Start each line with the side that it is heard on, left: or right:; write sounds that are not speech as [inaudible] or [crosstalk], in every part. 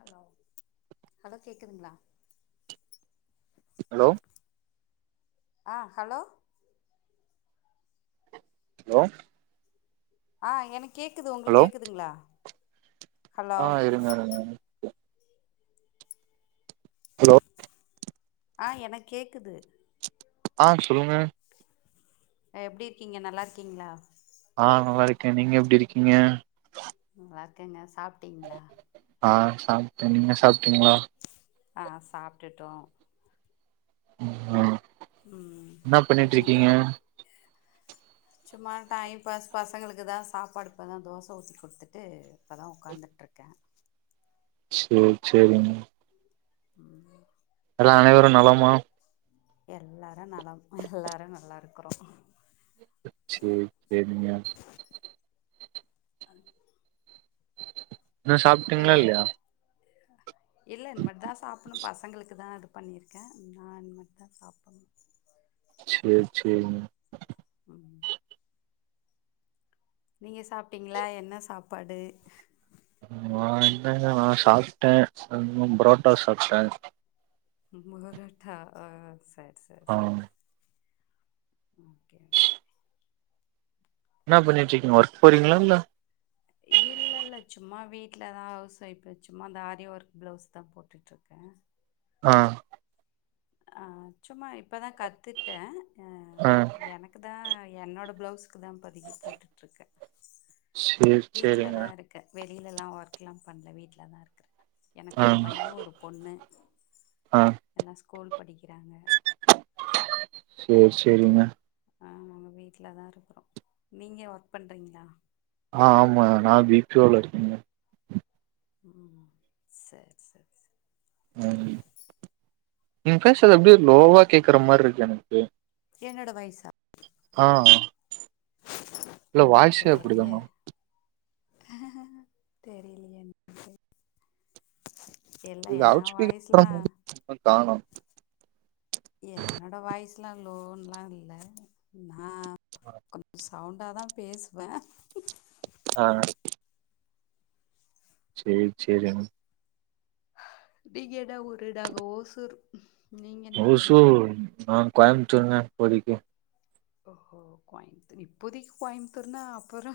left: Hello hello கேக்குதுங்ளா
right: hello
left: ஆ hello
right: லோ
left: ஆ எனக் கேக்குது உங்களுக்
right: ஹலோ
left: கேக்குதுங்ளா
right: ஆ இருங்க இருங்க அலோ
left: ஆ எனக் கேக்குது
right: ஆ சொல்லுங்க
left: அ எப்டி இருக்கீங்க நல்லாருக்கீங்களா
right: ஆ நல்லாருக்கே நீங்க எப்டி இருக்கீங்க
left: ம் நல்லார்க்கேங்க சாப்ட்டீங்ளா
right: ஆ சாப்ட்டே நீங்க சாப்ட்டீங்களா
left: ஆ சாப்ட்டுட்டோ
right: உஆ
left: ம் இன்னைக்கு எத சும்மா டைம் பாஸ் பசங்களுக்கு தா சாப்பாடு இப்போ தா தோச ஊத்தி குடுத்துட்டு இப்பதா உட்காந்துட் இருக்கே
right: சேர் சேரிங்க எல்லா அனைவரு நலமா
left: எல்லாரு நலம் எல்லாரு நல்லாருக்குறோ
right: சேர் சேரிங்க ன்னு சாப்ட்டீங்களா
left: ஏய்
right: இல்லையா
left: [unintelligible] இல்ல இன்மேட் தா சாப்புணு பசங்களுக்கு தா இது பண்ணிர்க்கே நா இன்மேட் தா சாப்பணு
right: சேர் சேரிங்
left: ம் நீங்க சாப்ட்டீங்களா என்ன சாப்பாடு
right: ம் மா என்னங்க நா சாப்ட்டே [inaudible] ப்ரோட்டா சாப்ட்டே
left: மொரோட்டா ஆ சர் சர்
right: ஆ
left: சர் ஓகே
right: என்னா பண்ணிட்ருக்கீங் ஒர்க் போறீங்ளா இல்ல
left: இல்லல்ல சும்மா வீட்ல தா ஹவுஸ் வொய்ஃப்பு சும்மா இந்த ஆரி ஒர்க் ப்ளவுஸ் தா போட்டுட்ருக்க
right: ஆ
left: ஆ சும்மா இப்பதா கத்துட்டே அ
right: அ
left: எனக்குதா என்னோட ப்ளவுஸ்க்குதா இப்பதக்கி போட்டுட்ருக்க
right: சேரி சேரிங்க
left: வீட்லதா இருக்க வெளியிலல்லா ஒர்க்லா பண்ல வீட்லதா இருக்க எனக்கு
right: ஆ
left: ஒரு பைய ஒரு பொண்ணு
right: ஆ
left: எல்லா ஸ்கூல் படிக்கிறாங்க
right: சேர் சேரிங்க
left: ஆ நம்ம வீட்லதா இருக்குறோ நீங்க வொர்க் பண்றீங்ளா
right: ஆ ஆமா நா பி பி ஓல இருக்கங்
left: ம் சர் சர் சர்
right: ம் நீங் ஃபேஸ்ரது அப்டி லோவா கேக்குற மார் இருக்கு எனக்கு
left: என்னோட வயசா
right: ஆ இல்ல வாய்சே அப்டிதா தானா
left: தெரிலயே என்க்கு எல்லா
right: இது அவுட்
left: எ
right: ஸ்பீக்கர்
left: வாய்ஸ்லா
right: இன்னு காணு
left: என்னோட வாய்ஸ்லா லோன்லா இல்ல நா கப்ஸ் சவுண்டா தா பேசுவ
right: அ சேர் சேரிங்
left: நீங்க என்னா ஊரு நாங்க ஓசூர் நீங்க என்ன ஊரு
right: ஓசூர் நாங்க கோயமுத்துருங்க இப்போதிக்கு
left: ஓகோ கோயமுத்தூர் இப்போதிக்கு கோயமுத்தூர்னா அப்புறோ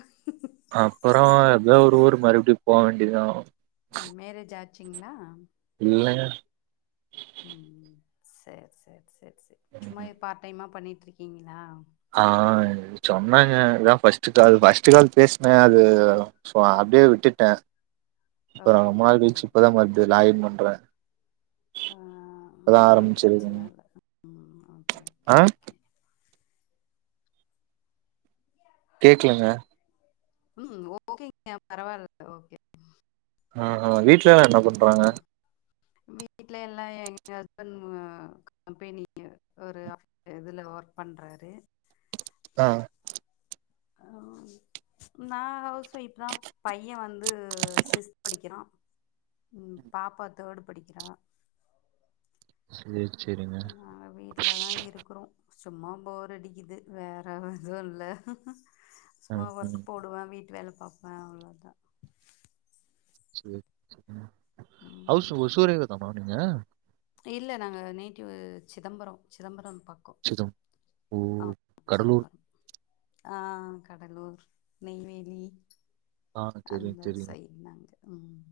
right: அப்பறோ ஏதோ ஒரு ஊர் மறுபுடி போ வேண்டிதா
left: மேரேஜ் ஆச்சுங்ளா
right: இல்லங்க
left: ம் சேர் சேர் சேர் சேர் சும்மா இது பாட் டைமா பண்ணிட் இருக்கீங்ளா
right: ஆ சொன்னங்க இதா ஃபஸ்ட் கால் ஃபஸ்ட் கால் பேசின அது சோ அப்டியே விட்டுட்ட இப்ப நா ரொம்ப
left: ஓகே
right: நாள்
left: ஓகே
right: கழிச்சி இப்பதா
left: ஓகே
right: மறுபடியு லாகீன் பண்ற
left: ஆ ஒன்னு பிரச்சன இல்ல ம் ஓகே ஓகே
right: ஆ
left: ஓகே
right: கேக்லங்க
left: ம் ஓகேங்க பரவால்ல ஓகே
right: அ அ வீட்லலா என்ன பண்றாங்க
left: வீட்ல எல்லா எங்க ஹஸ்பண் கம்பெனி ய ஒரு அப் இதுல ஒர்க் பண்றாரு
right: அ
left: ஆ நா ஹவுஸ் ஒய்ஃப் தா பைய வந்து சிஸ் படிக்கிறா ம் பாப்பா தேடு படிக்கிறா
right: சேரி சேரிங்க
left: நாங்க வீட் வீட்டுலதா இருக்கிறோ சும்மா போர் அடிக்குது வேற எதுவு இல்ல
right: அ,
left: சும்மா ஒர்க்
right: ம்.
left: போடுவ வீட்டு வேல பாப்ப அவ்ளோ தா
right: சேரி சேரி
left: ம்
right: ஹவுஸ் ஓசூரே தாமா நீங்க
left: இல்ல நாங்க நேட்டிவ் சிதம்பர சிதம்பர பக் க்க
right: சேதம் ஓ!
left: ஆ
right: கடலூர்.
left: சிதம்பரம் ஆ கடலூர் நெய்வேலி
right: ஆ தெரியும்,
left: அந்த
right: தெரியும்.
left: சைடுனாங்க ம்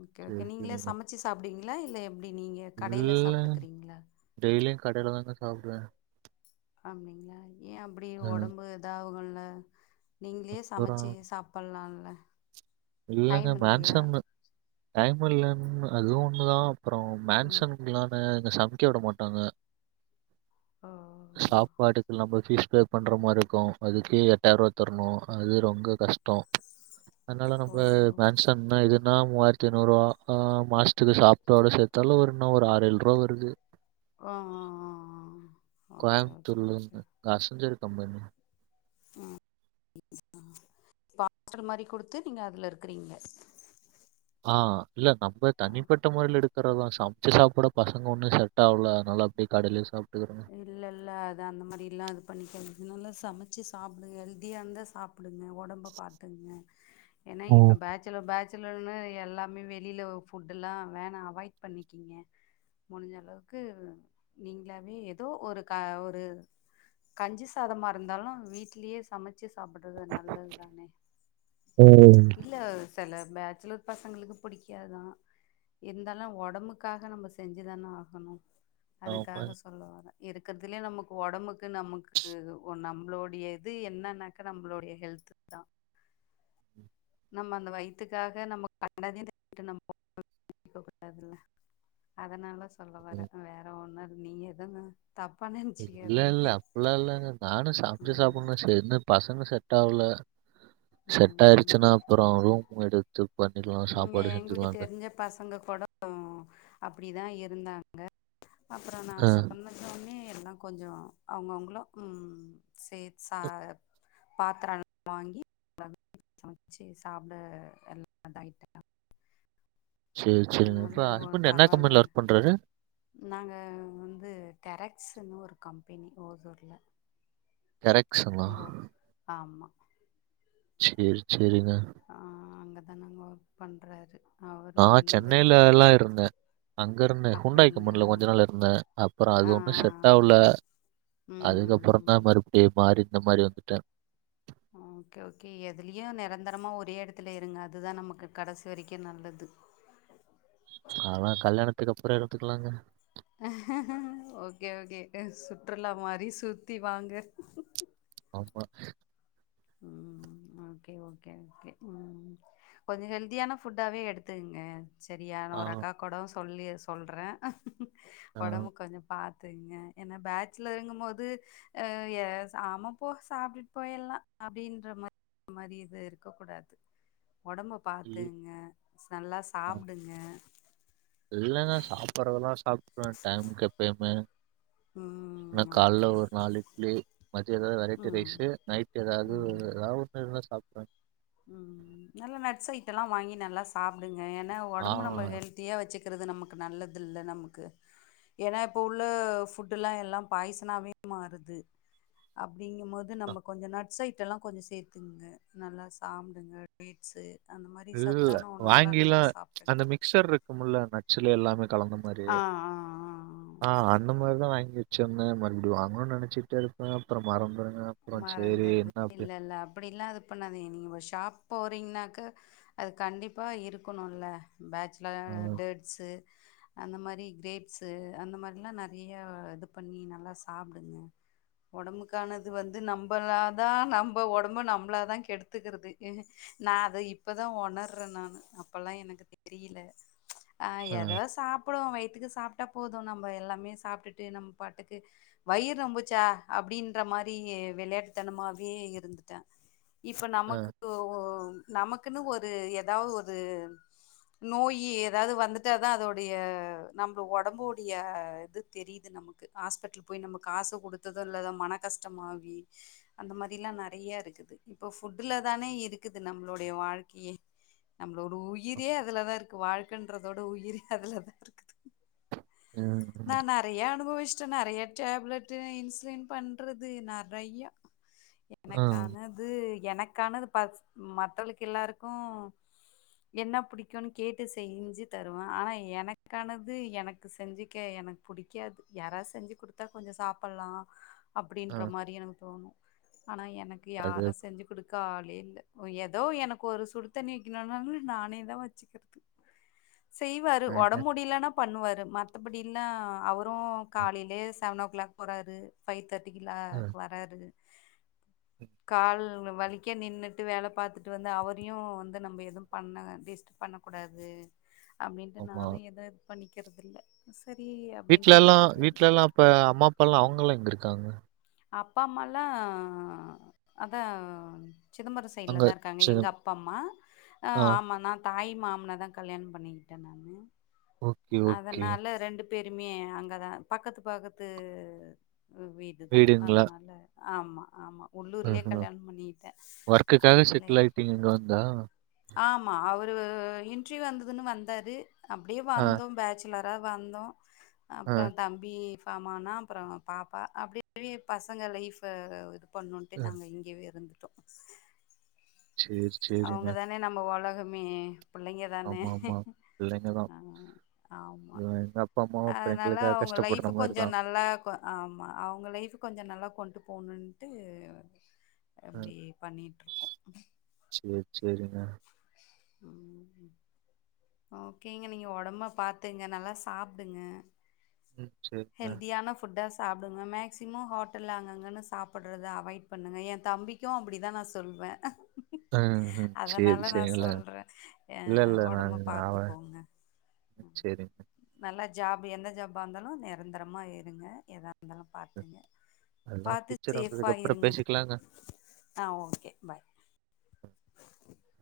left: ஓகே
right: சரி,
left: ஓகே நீங்களே
right: சரிங்க.
left: சமைச்சி சாப்புடுவிங்களா இல்ல எப்டி நீங்க கடையில சாப்ட்டுக்குறீங்களா
right: டெய்லியு கடையில தாங்க சாப்டுவ
left: அப்டிங்களா ஏ அப்டியே உடம்பு இதாவுங்கல நீங்களே
right: அப்புறம்
left: சமச்சு சாப் பில்லால
right: இல்லங்க மேன்ஷன் டைம் இல்லன்னு அது ஒண்ணுதா அப்றோ
left: ம்
right: மேன்ஷன் இன்ன ஓன்னு இங்க சமைக்க விட மாட்டாங்க
left: ஓ
right: சாபாட்டுக்கு நம்ம பீஸ் பே பண்ற மாரி இருக்கு அதுக்கு எட்டாயிரூபா தரணு அது ரொம்ப கஷ்டோ அதனால ம்
left: ஓ
right: மேன்ஷன் [unintelligible] இதுனா மூவாயித்தி ஐநூறுவா அ மாஸ்த்துகு சாப்பாட சேத்தாலு ஒரு என்னா ஒரு ஆறு ஏழு ரூவா வருது து
left: ஆஆஆஆ ஓகே
right: கோயம்புத்தூர்ல
left: ஓகே
right: இருந்து அசஞ்சர் கம்பெனி
left: ம் பாத்துர மாரி குடுத்து நீங்க அதுல இருக்குறீங்க
right: ஆஹ் இல்ல நம்ப
left: ஆ
right: தனிப்பட்ட முறையில எடுக் இருக்குறதா சமைச்சு சாப்புட பசங்க ஒன்னு செட் ஆவுல அதனால அப்டியே கடையுலயே சாப்ட்டுக்குற
left: இல்ல இல்ல அது அந்த மாரி எல்லா அது பண்ணிக்காது இன்னொன்ல சமச்சு சாப்புடுங்க ஹெல்தியானதா சாப் படுங்க உடம்ப பாத்துங்க ஏன்னா
right: ஓ
left: இப்ப பேச் சுல பேச்சுலர்ன்னு எல்லாமே வெளில ஃபுட் எல்லா வேண அவாய்ட் பண்ணிக்கீங்க முடிஞ்ச அளவுக்கு நீங்குளாவே எ தோ ஒரு க ஒரு கஞ்சி சாதமா இருந்தாலு வீட்டுலயே சமைச்சு சாப்புடுறது நல்லதுதான
right: ஓ
left: இல்ல சில பேச்சலர் பசங்குளுக்கு புடிக்காது தா இருந்தாலு உடம்புக்காக நம்ப செஞ்சுதான ஆகணு
right: ஆமா
left: அதுக்காக சொல்ல வர இருக்கறதுலயே நமக்கு உடம்புக்கு நமக்கு நம்மளோடைய இது என்னன்னாக்கா நம்ளோடைய ஹெல்த் தா நம்ம அந்த வயித்துக்காக நம்ம கண்டதயு தின்னுட்டு நம்ம போக கூடாதுல்ல அதனால சொல்ல வர வேற ஒன்னு நீ எதுனு தப்பா நின்
right: இல்ல இல்ல அப்புல்லா இல்லங்க நானு சமச்சு
left: ம்
right: சாப்புனு சேரினிப் பசங்க செட் ஆவுல செட்
left: ம்
right: ஆயிடுச்சீனா அப்றோ ரூம் எடுத் ம் பண்ணிக்கலா
left: இங்க
right: சாப்பாடு
left: எங்களுக்கு
right: எடுத்துக்கலானு
left: தெரிஞ்ச பசங்க கூட அப்டி தா இருந்தாங்க அப்றோ நா
right: ஆ
left: சொன்ன சொன்னே எல்லா கொஞ்சோ அவங்கவுங்களு ம் சேத் சா பாத்திரெல்லா வாங்கி சமச்சு சாப்ட எல்லா இதா ஆயிட்டா
right: சேரி சேரிங்க
left: அதனால
right: இப்ப
left: ஒ
right: ஹஸ்பண்டு என்ன
left: பரவால்ல
right: கம்பெனில ஒர்க் பண்றாரு
left: நாங்க வந்து டெரக்ஸுனு ஒரு கம்பெனி ஓசூர்ல
right: டெரக்ஸ்ஸுனா
left: இங்கோ ஆமா
right: சேர் சேரிங்க
left: ஆ அங்க தா நாங்க ஒர்க் பண்றாரு அவரு
right: நா
left: வந்துட்டு
right: சென்னைலலா இருந்தே அங்கெருந்தே ஹூண்டாய்
left: அப்டிங்களா
right: கம்பெனில கொஞ்ச நாள் இருந்தே அப்றோ
left: ஆ
right: அது ஒன்னு
left: ஆ
right: செட்டாவுல
left: ம் ம்
right: அதுக்கப்றோ
left: ம்
right: தா மறுப்டியு மாறி இந்த மாரி வந்துட்டே
left: ஆ ஓகே ஓகே எதுலியு நெரந்தரமா ஒரே எடத்துலே இருங்க அதுதா நமக்கு கடைசி வரைக்கு நல்லது
right: அதலா கல்யாணத்துக்கப்றோ இருந்துக்கலாங்க
left: ஓகே ஓகே சுற்றுலா மாரி சுத்தி வாங்க
right: ஆமா
left: ம் ஓகே ஓகே ஓகே ம் கொஞ்சோ ஹெல்தியான ஃபுட்டாவே எடுத்துங்க செரியா நா
right: ஆ,
left: ஒரு அக்காகூடோ சொல்லி சொல்றே
right: ஆ,
left: ஒடம்பு கொஞ்சோ பாத்துங்க ஏனா பேச்சுலர்ங்கு போது ஆ ய ச ஆமா போ சாப்ட்டுட்டு போயர்ல்லா அப்டின்ற மா மாரி இது இருக்க கூடாது ஒடம்ப
right: ம்,
left: பாத்துங்க ச நல்லா
right: ஆ.
left: சாப்டுங்க
right: இல்லங்க சாப்புறதெல்லா சாப்ட்ருவே டைமுக்கு எப்பயிமே என்ன
left: ம் ஓகே
right: கால்ல ஒரு
left: ஓகே
right: நாலு இட்லி மதியோ எதாவ்து வெரைட்டி
left: ம்
right: ரைஸ்ஸு நைட்டு எதாவ்து
left: ம்
right: எதா ஒன்னு இருந்தா சாப்ட்ருவே
left: ம் நல்ல நட்ஸ் ஐட்டோல்லா வாங்கி நல்லா சாப்டுங்க ஏனா
right: ஆ,
left: ஒடம்பு நம்ப ஹெல் தியா வச்சுக்குறது நமக்கு நல்லதில்ல நம்க்கு ஏனா இப்போ உள்ள ஃபுட்டுல்லா எல்லா பாய்சனாவே மாறுது அப்டிங்கம்போது
right: அ,
left: நம்ம கொஞ்சோ நட்ஸ் ஐட்டோல்லா கொஞ்சோ சேத்துங்க நல்லா சாப்டுங்க ஸ்ஸு அந்த மாரி சத்தான உணவுலா நல்லா சாப்டுங்க
right: மிக்சர் இருக்குமுல்ல நட்ஸ்ஸுல எல்லாமே கலந்த மாரி
left: ஆ ஆ ஆ
right: ஆ அந்த மாரி தா வாங்கி வச்சுருந்தே மறுப்டி வாங்னுன் நெனச்சிட்டே இருப்பே அப்றோ மறந்துருவே
left: மறந்துருது இல்லல்ல அப்டில்லா அது பண்ணாதீங்க நீங்க ஷாப் போறீங்னாக்க அது கண்டிப்பா இருக்கணுல பேச் ட்ல
right: அ,
left: டேட்ஸு அந்த மாரி கிரேப்ஸு அந்த மார்ல்லா நறைய இது பண்ணி நல்லா சாப்டுங்க ஒடம்புக்கானது இது வந்து நம்பளா தா நம்ப ஒடம்ப நம்ளா தா கெடுத்துக்கறது நா அத இப்பதா உணர்றே நானு அப்பல்லா எனக்கு தெரில ஆ எதோ சாப் புறோ வயித்துக்கு சாப்ட்டா போது நம்ப எல்லாமே சாப்ட்டுட்டு நம்ப பாட்டுக்கு வயிற் நொம்புச்சா அப்டின்ற மா ரி வெளயாட்டுத்தனமாவே இருந்துட்டே இப்ப
right: அ,
left: நமக்கு ஒ ஒ நமக்குன்னு ஒரு எதாவு ஒரு நோயி எதாவ்து வந்துட்டா தா அதோடைய நம்ப ஒடம்போடைய இது தெரிது நமக்கு ஆஸ்பட்லு போய் நம்ம காசு குடுத்தது இல்லாத மன கஷ்டமாவி அந்த மாரில்லா நறைய இருக்குது இப்ப ஃபுட்டுல தானே இருக்குது நம்மளுடைய வாழ்க்கையே நம்பளோட
right: அ,
left: உயிரே அதுலதாருக்கு வாழ்க்கன்றதோட உயிரே அதுலதாருக்குது
right: ம்,
left: நான் நெறையா அனுபவிஸ்ட்டே நெறையா டேப்லெட்டு, இன்சுலின் பண் றது நெறையா எனக்கான
right: ம்,
left: து எனக்கானது பட்ஸ் ம் மத்தவளுக் எல்லாருக்கு என்ன புடிக்குனு கேட்டு செஞ்சி தருவே ஆனா எனக்கானது எனக்கு செஞ்சிக்க எனக் புடிக்காது யாராது செஞ்சு குடுத்தா கொஞ்சோ சாப்பல்லா
right: அ,
left: அப்டின்ற
right: அ,
left: மாரி எனக்கு தோணு ஆனா எனக்கு
right: அது
left: யாரு செஞ்சு குடுக் க ஆளே இல்ல ம் எதோ எனக் ஒரு சுடு தண்ணி வெக்கணுன்னாலு நானே தா வச்சிக்கிறது செய்வாரு
right: எங்க
left: ஒடம் முடியிலானா பண்ணுவாரு மத்தபடில்லா அவரு
right: ம்,
left: காலைலே செவனோ கிளாக் போறாரு ஃபை தேட்டிக்குலா
right: அ,
left: க் வராரு கால்லு வலிக்க நின்னுட்டு வேல பாத்துட்டு வந்து அவரையு வந்து நம்ப எதும் பண்ண டிஸ்டப் பண்ணக்கூடாது அப்டின்ட்டு
right: ஆமா.
left: நானு எது பண்ணிக்கற்தில்ல செரி அப்டின்ட்டு விட்டுட்றது
right: இப்ப அம்மா அப்பால்லா அவங்கல்லா எங்கிருக்காங்க
left: அப்பா அம்மாலா அதா சிதம்பரோ சைட்ல
right: அங்க
left: தா இருக்காங்க
right: சரி.
left: எங்க அப்பா அம்மா அ
right: ஆ,
left: ஆமா நா தாய் மாமன தா கல்யாண் பண்ணிகிட்ட நானு
right: ஓகே, ஓகே.
left: அதனால ரெண்டு பேருமே அங்கதா பக்கத்து பக்கத்து வீடு தா
right: வீடுங்களா?
left: அல்ல ஆமா ஆமா உள்ளூர்லே
right: ம்ஹ்ம்.
left: கல்யாண் பண்ணிகிட்டே
right: வொர்க்குக்காக
left: அதனால
right: செட்டில்
left: எ
right: ஆயிட்டீங்க இங்க வந்தா?
left: ஆமா அவரு இன்ட்ரீவ் வந்ததுன்னு வந்தாரு அப்டியே
right: ஆ,
left: வந்தோ பேட்ச் சுலரா வந்தோ
right: ஆ,
left: அப்றோ தம்பி ஃபாமானா அப்றோ பாப்பா அப்டி யே பசங்க லைஃப இது பண்ணுன்ட்டே
right: அ,
left: நாங்க இங்கியவே இருந்துட்டோ
right: சேர்
left: அவங்க தானே நம்ம ஒலகமே பிள்ளைங்க தானே
right: ஆமாமா.
left: அ ஆமா
right: எங் அப்பா அம்மா
left: அதனால அவங்க லைஃப கொஞ்சோ நல்லா ஆக்கு ஆமா அவங்க லைஃபு கொஞ்ச நல்லா கொண்டு போணுன்ட்டு அப்டியே பண்ணிட்ருக்கோ
right: சேர் சேரிங்க
left: ம் ஓகேங்க நீங்க ஒடம்ப பாத்துங்க நல்லா சாப்டுங்க
right: ம் சேரிங்க.
left: ஹெல்த்தியான ஃபுட்டா சாப்டுங்க மேக்சிமோ ஹோட்டல்ல அங்கங்கனு சாப்பட்றத அவாய்ட் பண்ணுங்க ஏ தம்பிக் கு அப்பிடிதா நா சொல்வ
right: ம் ம் சேரி
left: அதனால நா
right: சேரிங்கள.
left: சொல்றே அ
right: இல்ல இல்ல நான்
left: ஒடம்ப
right: அவன்
left: பாத்துக்கோங்க
right: சேரிங்க.
left: நல்லா ஜாபு எந்த ஜாபா இர்ந்தாலு நெரந்தரமா இருங்க எதா இருந்தாலு பாத்துங்க
right: அதெல்லாம்
left: பாத்து
right: ஃபியூச்சர்
left: ஷேஃபா
right: வந்ததுக்கப்புறம்
left: இருங்க
right: பேசிக்கலாங்க.
left: ஆ ஓகே பாய் [inaudible]